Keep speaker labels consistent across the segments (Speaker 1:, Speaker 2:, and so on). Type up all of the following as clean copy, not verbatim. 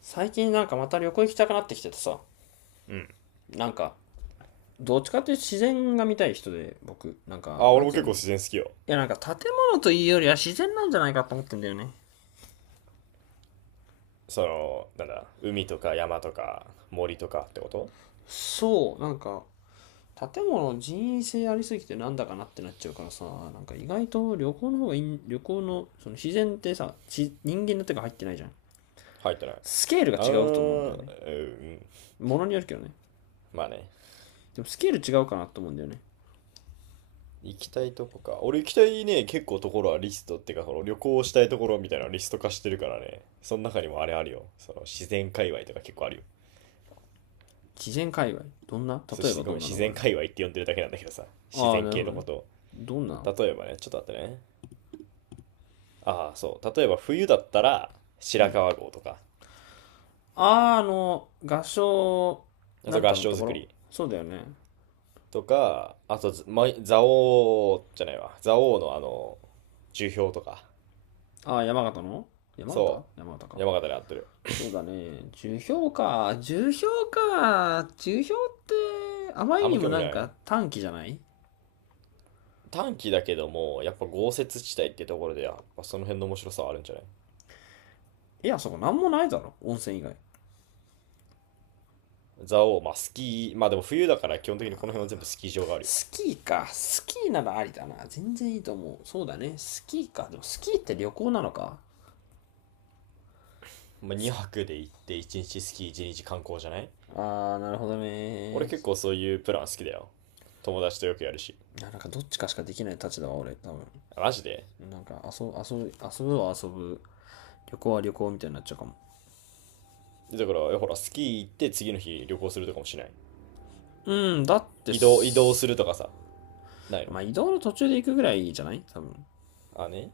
Speaker 1: 最近なんかまた旅行行きたくなってきててさ、
Speaker 2: うん。
Speaker 1: なんか、どっちかっていうと自然が見たい人で、僕、なんか、
Speaker 2: あ、
Speaker 1: なん
Speaker 2: 俺も
Speaker 1: つう
Speaker 2: 結
Speaker 1: の。
Speaker 2: 構自然好きよ。
Speaker 1: いや、なんか建物というよりは自然なんじゃないかと思ってんだよね。
Speaker 2: その、なんだ、海とか山とか森とかってこと？
Speaker 1: そう、建物人為性ありすぎてなんだかなってなっちゃうからさ、なんか意外と旅行の方がいい、旅行の、その自然ってさ、人間の手が入ってないじゃん。
Speaker 2: 入ってない。
Speaker 1: スケールが
Speaker 2: あ
Speaker 1: 違うと思うんだよね。
Speaker 2: ー、うん。
Speaker 1: ものによるけどね。
Speaker 2: まあね。
Speaker 1: でもスケール違うかなと思うんだよね。
Speaker 2: 行きたいとこか。俺行きたいね、結構ところはリストっていうか、その旅行したいところみたいなのリスト化してるからね。その中にもあれあるよ。その自然界隈とか結構あるよ。
Speaker 1: 自然界隈。どんな
Speaker 2: そう
Speaker 1: 例え
Speaker 2: し
Speaker 1: ば
Speaker 2: ご
Speaker 1: ど
Speaker 2: め
Speaker 1: ん
Speaker 2: ん、
Speaker 1: な
Speaker 2: 自
Speaker 1: のがあ
Speaker 2: 然
Speaker 1: る？
Speaker 2: 界隈って呼んでるだけなんだけどさ。自
Speaker 1: ああ、
Speaker 2: 然
Speaker 1: なるほ
Speaker 2: 系
Speaker 1: ど
Speaker 2: の
Speaker 1: ね。
Speaker 2: ことを。
Speaker 1: どんな？
Speaker 2: 例えばね、ちょっと待ってね。ああ、そう。例えば冬だったら
Speaker 1: う
Speaker 2: 白
Speaker 1: ん。
Speaker 2: 川郷とか。
Speaker 1: あの、合唱、
Speaker 2: あ
Speaker 1: な
Speaker 2: と
Speaker 1: ん
Speaker 2: 合
Speaker 1: たの
Speaker 2: 掌
Speaker 1: とこ
Speaker 2: 造
Speaker 1: ろ
Speaker 2: り。
Speaker 1: そうだよね。
Speaker 2: とか、あと、ま、蔵王じゃないわ。蔵王のあの、樹氷とか。
Speaker 1: あー、山形の山形
Speaker 2: そ
Speaker 1: 山形
Speaker 2: う。
Speaker 1: か。
Speaker 2: 山形で合ってる。
Speaker 1: そうだね。樹氷か。樹氷って、あま
Speaker 2: あ
Speaker 1: り
Speaker 2: ん
Speaker 1: に
Speaker 2: ま
Speaker 1: も
Speaker 2: 興味
Speaker 1: なん
Speaker 2: ない。
Speaker 1: か短期じゃない？
Speaker 2: 短期だけども、やっぱ豪雪地帯ってところで、やっぱその辺の面白さはあるんじゃない？
Speaker 1: いや、そこなんもないだろ。温泉以外。
Speaker 2: 蔵王、まあスキー、まあでも冬だから基本的にこの辺は全部スキー場があるよ。
Speaker 1: スキーか。スキーならありだな。全然いいと思う。そうだね。スキーか。でもスキーって旅行なのか？
Speaker 2: まあ2泊で行って1日スキー1日観光じゃない？
Speaker 1: なるほど
Speaker 2: 俺
Speaker 1: ね。
Speaker 2: 結構そういうプラン好きだよ。友達とよくやるし。
Speaker 1: なんかどっちかしかできない立場は俺、多分。
Speaker 2: マジで？
Speaker 1: なんか遊ぶは遊ぶ。旅行は旅行みたいになっちゃうかも。
Speaker 2: だから、ほら、スキー行って次の日旅行するとかもしない？
Speaker 1: うん、だって
Speaker 2: 移動
Speaker 1: す、
Speaker 2: するとかさ、ないの？
Speaker 1: まあ移動の途中で行くぐらいじゃない、多分。
Speaker 2: あね。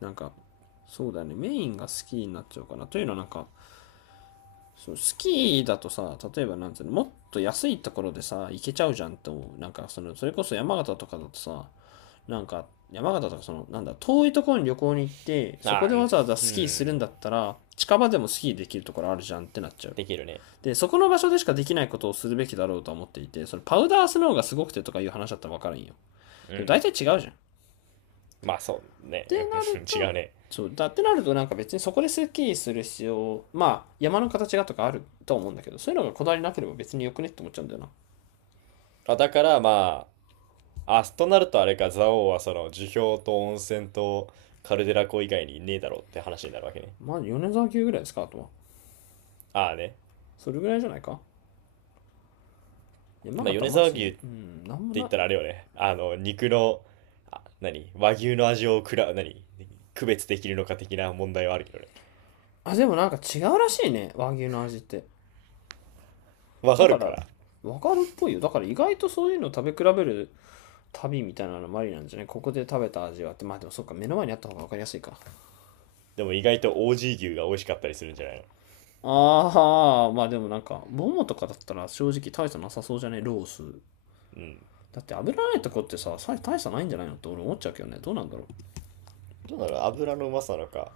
Speaker 1: なんか、そうだよね。メインがスキーになっちゃうかな。というのはなんか、そう、スキーだとさ、例えばなんつうの、もっと安いところでさ、行けちゃうじゃんと思う。なんか、その、それこそ山形とかだとさ、なんか、山形とかその、なんだ、遠いところに旅行に行って、そこ
Speaker 2: あ、
Speaker 1: でわざわざ
Speaker 2: う
Speaker 1: スキーす
Speaker 2: ん、
Speaker 1: るんだったら、近場でもスキーできるところあるじゃんってなっちゃう。
Speaker 2: できるね。
Speaker 1: で、そこの場所でしかできないことをするべきだろうと思っていて、それパウダースノーがすごくてとかいう話だったらわかるんよ。でも大体違うじゃん。っ
Speaker 2: まあそう
Speaker 1: て
Speaker 2: ね
Speaker 1: なる
Speaker 2: 違う
Speaker 1: と、
Speaker 2: ね。
Speaker 1: そうだってなるとなんか別にそこでスッキリする必要、まあ山の形がとかあると思うんだけど、そういうのがこだわりなければ別によくねって思っちゃうんだよな。
Speaker 2: あ、だからまあ、あ、となるとあれか、蔵王はその樹氷と温泉とカルデラ湖以外にねえだろうって話になるわけね。
Speaker 1: まあ米沢牛ぐらいですか、あとは。
Speaker 2: ああね。
Speaker 1: それぐらいじゃないか？山
Speaker 2: まあ
Speaker 1: 形
Speaker 2: 米
Speaker 1: マ
Speaker 2: 沢牛っ
Speaker 1: ジ、
Speaker 2: て
Speaker 1: うん、なんも
Speaker 2: 言
Speaker 1: な
Speaker 2: っ
Speaker 1: い。
Speaker 2: たらあれよね。あの、肉の、あ、何和牛の味を何区別できるのか的な問題はあるけどね。
Speaker 1: あ、でもなんか違うらしいね、和牛の味って。
Speaker 2: わ
Speaker 1: だ
Speaker 2: か
Speaker 1: か
Speaker 2: るか
Speaker 1: ら、
Speaker 2: ら。
Speaker 1: わかるっぽいよ。だから意外とそういうのを食べ比べる旅みたいなのもありなんじゃない？ここで食べた味はって、まあでもそっか、目の前にあった方が分かりやすいか。
Speaker 2: でも意外と OG 牛が美味しかったりするんじゃないの？
Speaker 1: ああ、まあでもなんか、ボモとかだったら正直大差なさそうじゃねロース。
Speaker 2: うん。
Speaker 1: だって油ないとこってさ、大差ないんじゃないのって俺思っちゃうけどね。どうなんだろう。
Speaker 2: どうなの？油のうまさなのか、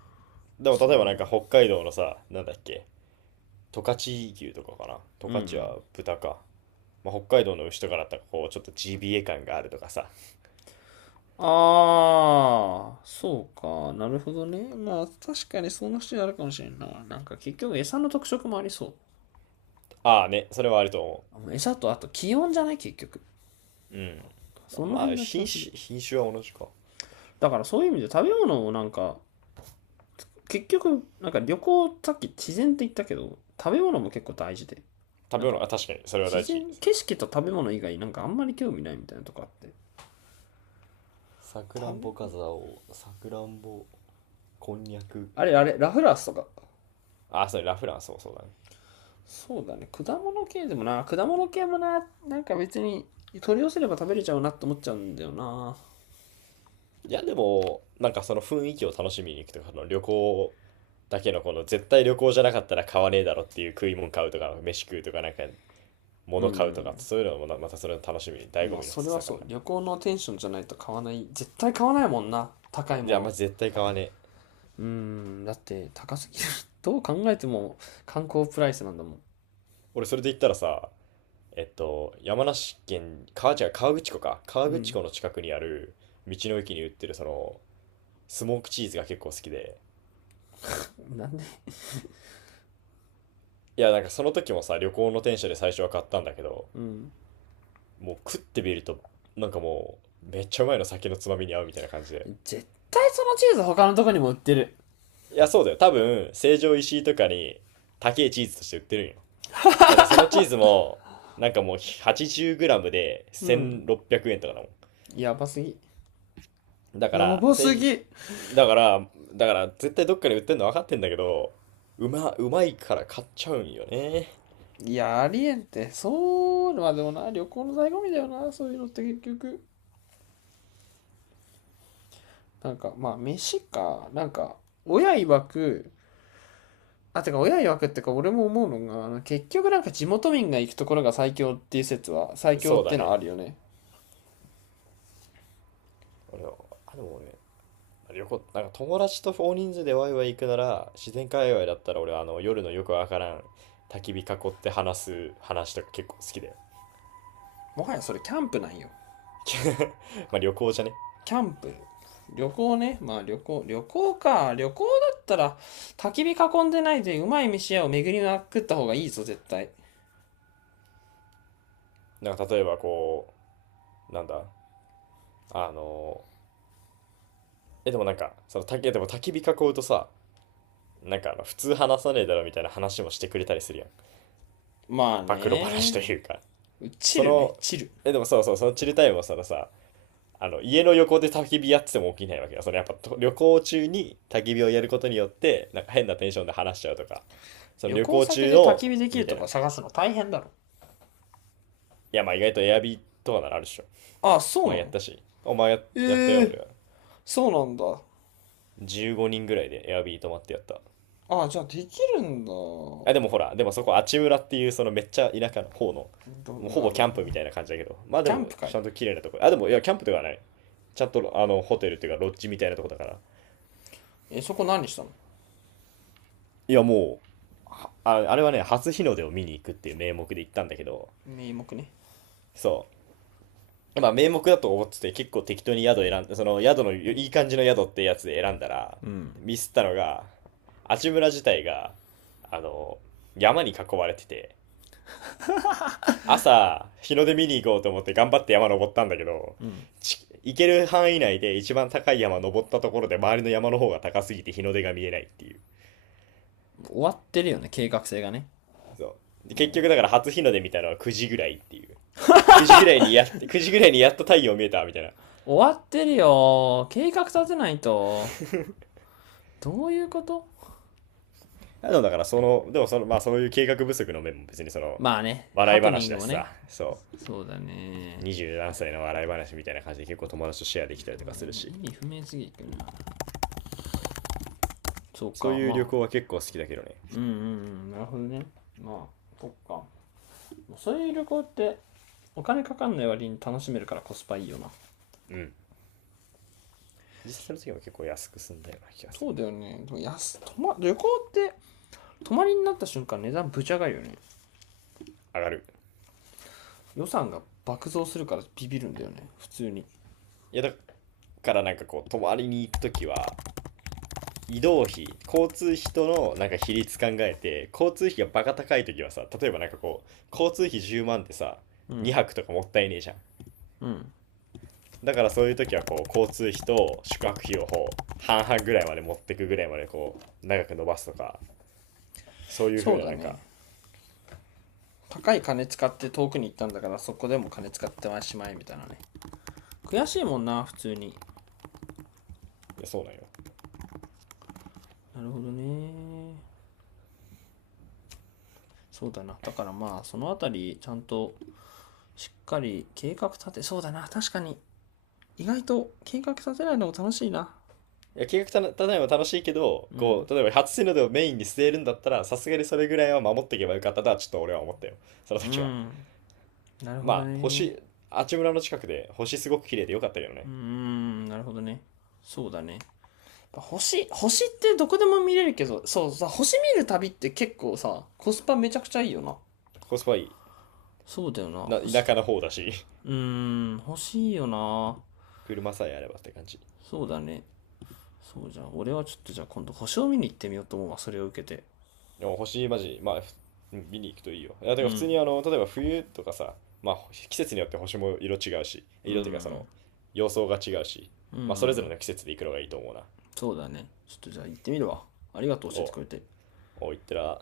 Speaker 2: でも
Speaker 1: そ
Speaker 2: 例えばなんか
Speaker 1: う。
Speaker 2: 北海道のさ、なんだっけ、十勝牛とかかな。十
Speaker 1: うんう
Speaker 2: 勝
Speaker 1: ん。
Speaker 2: は豚か。まあ、北海道の牛とかだったらこう、ちょっと GBA 感があるとかさ。
Speaker 1: ああ、そうか。なるほどね。まあ確かにそんな人になるかもしれんな。なんか結局餌の特色もありそう。
Speaker 2: ああね、それはあると思
Speaker 1: う餌とあと気温じゃない、結局。
Speaker 2: う。うん。
Speaker 1: その
Speaker 2: ま
Speaker 1: 辺
Speaker 2: あ、
Speaker 1: な気
Speaker 2: 品
Speaker 1: はする。
Speaker 2: 種、品種は同じか。
Speaker 1: だからそういう意味で食べ物をなんか結局、なんか旅行、さっき自然って言ったけど、食べ物も結構大事で。
Speaker 2: 食
Speaker 1: なん
Speaker 2: べ物、
Speaker 1: か、
Speaker 2: あ、確かに、それは大
Speaker 1: 自
Speaker 2: 事。
Speaker 1: 然、景色と食べ物以外、なんかあんまり興味ないみたいなとこあって。
Speaker 2: さくら
Speaker 1: 食
Speaker 2: ん
Speaker 1: べ
Speaker 2: ぼか
Speaker 1: 物
Speaker 2: ざおう、さくらんぼ、こんにゃく。
Speaker 1: あれあれ、ラフランスとか。
Speaker 2: ああ、それラフランスもそうだね。
Speaker 1: そうだね、果物系でもな、果物系もな、なんか別に取り寄せれば食べれちゃうなって思っちゃうんだよな。
Speaker 2: いや、でも、なんかその雰囲気を楽しみに行くとか、その旅行だけのこの絶対旅行じゃなかったら買わねえだろっていう食い物買うとか、飯食うとか、なんか
Speaker 1: う
Speaker 2: 物買う
Speaker 1: ん。
Speaker 2: とかってそういうのもまたそれの楽しみ醍醐
Speaker 1: まあ、
Speaker 2: 味の一
Speaker 1: それ
Speaker 2: つ
Speaker 1: は
Speaker 2: だか
Speaker 1: そ
Speaker 2: ら
Speaker 1: う。
Speaker 2: な。
Speaker 1: 旅行のテンションじゃないと買わない。絶対買わないもんな。高い
Speaker 2: い
Speaker 1: も
Speaker 2: やま
Speaker 1: の。
Speaker 2: じ絶対買わねえ。
Speaker 1: うん、だって高すぎる。どう考えても観光プライスなんだもん。
Speaker 2: 俺それで言ったらさ、えっと山梨県川違う河口湖か
Speaker 1: う
Speaker 2: 河口
Speaker 1: ん。
Speaker 2: 湖の近くにある道の駅に売ってるそのスモークチーズが結構好きで。
Speaker 1: なんで？
Speaker 2: いやなんかその時もさ旅行の電車で最初は買ったんだけど、
Speaker 1: うん。
Speaker 2: もう食ってみるとなんかもうめっちゃうまいの酒のつまみに合うみたいな感じで。
Speaker 1: 絶対そのチーズ他のとこにも売ってる。
Speaker 2: いやそうだよ多分成城石井とかに高いチーズとして売ってるんよ。だってそのチーズも、なんかもう 80g で
Speaker 1: うん。
Speaker 2: 1600円とかだも
Speaker 1: やばすぎ。
Speaker 2: ん。だか
Speaker 1: や
Speaker 2: ら、
Speaker 1: ばすぎ。
Speaker 2: だから、だから絶対どっかで売ってんの分かってんだけど、うまいから買っちゃうんよね。
Speaker 1: いや、ありえんって。そう、まあでもな、旅行の醍醐味だよな、そういうのって結局。なんか、まあ、飯か、なんか、親曰く、あ、てか、親曰くってか、俺も思うのが、あの結局なんか地元民が行くところが最強っていう説は、最強
Speaker 2: そ
Speaker 1: っ
Speaker 2: う
Speaker 1: て
Speaker 2: だ
Speaker 1: いうのはある
Speaker 2: ね。
Speaker 1: よね。
Speaker 2: 俺は、あ、でも俺、旅行、なんか友達と大人数でワイワイ行くなら、自然界隈だったら俺はあの夜のよくわからん焚き火囲って話す話とか結構好きだよ。
Speaker 1: もはやそれキャンプなんよ。
Speaker 2: まあ旅行じゃね。
Speaker 1: キャンプ。旅行ね。まあ旅行、旅行か。旅行だったら、焚き火囲んでないでうまい飯屋を巡りまくった方がいいぞ、絶対。
Speaker 2: なんか例えばこう、なんだ、あの、え、でもなんか、その、でも焚き火囲うとさ、なんかあの、普通話さねえだろみたいな話もしてくれたりするやん。
Speaker 1: まあ
Speaker 2: 暴露話と
Speaker 1: ね。
Speaker 2: いうか。
Speaker 1: チ
Speaker 2: そ
Speaker 1: ルね、
Speaker 2: の、
Speaker 1: チル。
Speaker 2: え、でもそうそう、そのチルタイムはそのさ、あの、家の横で焚き火やってても起きないわけよ。そのやっぱと旅行中に焚き火をやることによって、なんか変なテンションで話しちゃうとか、その
Speaker 1: 旅
Speaker 2: 旅
Speaker 1: 行
Speaker 2: 行
Speaker 1: 先
Speaker 2: 中
Speaker 1: で焚き
Speaker 2: の、
Speaker 1: 火でき
Speaker 2: み
Speaker 1: る
Speaker 2: た
Speaker 1: と
Speaker 2: いな。い
Speaker 1: か探すの大変だろ。
Speaker 2: や、まあ意外とエアビーとかならあるでしょ。
Speaker 1: ああ、そう
Speaker 2: まあ
Speaker 1: な
Speaker 2: やっ
Speaker 1: の？
Speaker 2: たし。お前や、
Speaker 1: え
Speaker 2: やった
Speaker 1: え
Speaker 2: よ、俺
Speaker 1: ー、
Speaker 2: は。
Speaker 1: そうなんだ。
Speaker 2: 15人ぐらいでエアビー泊まってやった。
Speaker 1: ああ、じゃあできるんだ。ど、
Speaker 2: あ、でもほら、でもそこ、あちうらっていう、そのめっちゃ田舎の方の、
Speaker 1: あ
Speaker 2: もうほぼキャ
Speaker 1: の、
Speaker 2: ンプみたいな感じだけど、まあで
Speaker 1: キャン
Speaker 2: も、
Speaker 1: プ会。
Speaker 2: ちゃんと綺麗なとこ。あ、でも、いや、キャンプではない。ちゃんと、あの、ホテルっていうか、ロッジみたいなとこだから。
Speaker 1: え、そこ何したの？
Speaker 2: いや、もう、あ、あれはね、初日の出を見に行くっていう名目で行ったんだけど、
Speaker 1: 名目ね。
Speaker 2: そう。まあ、名目だと思ってて、結構適当に宿選んで、その宿の、いい感じの宿ってやつで選んだら、
Speaker 1: うん。
Speaker 2: ミスったのが、あちむら自体が、あの、山に囲われてて、朝、日の出見に行こうと思って頑張って山登ったんだけど、
Speaker 1: うん。
Speaker 2: 行ける範囲内で一番高い山登ったところで周りの山の方が高すぎて日の出が見えないっていう。
Speaker 1: 終わってるよね、計画性がね。
Speaker 2: そう。で
Speaker 1: も
Speaker 2: 結局だか
Speaker 1: う、
Speaker 2: ら初日の出見たのは9時ぐらいっていう。9時ぐらいにやっ、9時ぐらいにやっと太陽見えたみたいな。
Speaker 1: 終わってるよ。計画立てないと。どういうこと？
Speaker 2: あのだからその、でもその、まあそういう計画不足の面も別にその、
Speaker 1: まあね、
Speaker 2: 笑
Speaker 1: ハ
Speaker 2: い
Speaker 1: プニン
Speaker 2: 話
Speaker 1: グ
Speaker 2: だし
Speaker 1: も
Speaker 2: さ、
Speaker 1: ね。
Speaker 2: そ
Speaker 1: そうだ
Speaker 2: う。
Speaker 1: ね。
Speaker 2: 20何歳の笑い話みたいな感じで結構友達とシェアできたりとかするし、
Speaker 1: 意味不明すぎるな。そう
Speaker 2: そう
Speaker 1: か、
Speaker 2: いう旅
Speaker 1: まあ。
Speaker 2: 行は結構好きだけどね。
Speaker 1: うんうんうん、なるほどね。まあ、そっか。そういう旅行って、お金かかんない割に楽しめるからコスパいいよな。
Speaker 2: うん。実際の時も結構安く済んだような気がす
Speaker 1: そ
Speaker 2: る
Speaker 1: う
Speaker 2: な。
Speaker 1: だよね。でも安泊ま、旅行って、泊まりになった瞬間値段ぶち上がるよね。
Speaker 2: 上がる。
Speaker 1: 予算が爆増するからビビるんだよね。普通に。
Speaker 2: いや、だからなんかこう、泊まりに行く時は、移動費、交通費とのなんか比率考えて、交通費がバカ高い時はさ、例えばなんかこう、交通費10万ってさ、
Speaker 1: うん。
Speaker 2: 2泊とかもったいねえじゃん。
Speaker 1: うん。
Speaker 2: だからそういう時はこう、交通費と宿泊費をこう、半々ぐらいまで持ってくぐらいまでこう、長く伸ばすとか、そういう
Speaker 1: そ
Speaker 2: 風
Speaker 1: う
Speaker 2: な
Speaker 1: だ
Speaker 2: なんか、
Speaker 1: ね。高い金使って遠くに行ったんだからそこでも金使ってましまいみたいなね。悔しいもんな、普通に。
Speaker 2: いやそうなんよ。
Speaker 1: なるほどね。そうだな、だからまあそのあたりちゃんとしっかり計画立てそうだな、確かに。意外と計画立てないのも楽しいな。
Speaker 2: いや、計画立てないのも楽しいけど、
Speaker 1: う
Speaker 2: こ
Speaker 1: ん
Speaker 2: う、例えば初日の出をメインに据えるんだったら、さすがにそれぐらいは守っていけばよかったとは、ちょっと俺は思ったよ。その
Speaker 1: う
Speaker 2: 時は。
Speaker 1: ん、なるほ
Speaker 2: ま
Speaker 1: ど
Speaker 2: あ、
Speaker 1: ね。
Speaker 2: 星、あちむらの近くで、星すごく綺麗でよかったけど
Speaker 1: うー
Speaker 2: ね。
Speaker 1: うん、なるほどね。そうだね。星、星ってどこでも見れるけど、そうさ、星見る旅って結構さコスパめちゃくちゃいいよな。
Speaker 2: コスパいい。
Speaker 1: そうだよな、
Speaker 2: な、田
Speaker 1: 星。
Speaker 2: 舎の方だし、
Speaker 1: うーん、欲しいよな。
Speaker 2: 車さえあればって感じ。
Speaker 1: そうだね。そうじゃん。俺はちょっとじゃあ今度星を見に行ってみようと思うわ。それを受けて。
Speaker 2: でも星、マジ、まあ、見に行くといいよ。いや、てか
Speaker 1: う
Speaker 2: ら普通
Speaker 1: ん。
Speaker 2: にあの、例えば冬とかさ、まあ、季節によって星も色違うし、
Speaker 1: う
Speaker 2: 色っていうかそ
Speaker 1: ん。
Speaker 2: の、様相が違うし、まあ、それぞれの季節で行くのがいいと思うな。
Speaker 1: そうだね。ちょっとじゃあ行ってみるわ。ありがとう、教え
Speaker 2: お
Speaker 1: て
Speaker 2: う、
Speaker 1: くれて。
Speaker 2: おう、行ってら。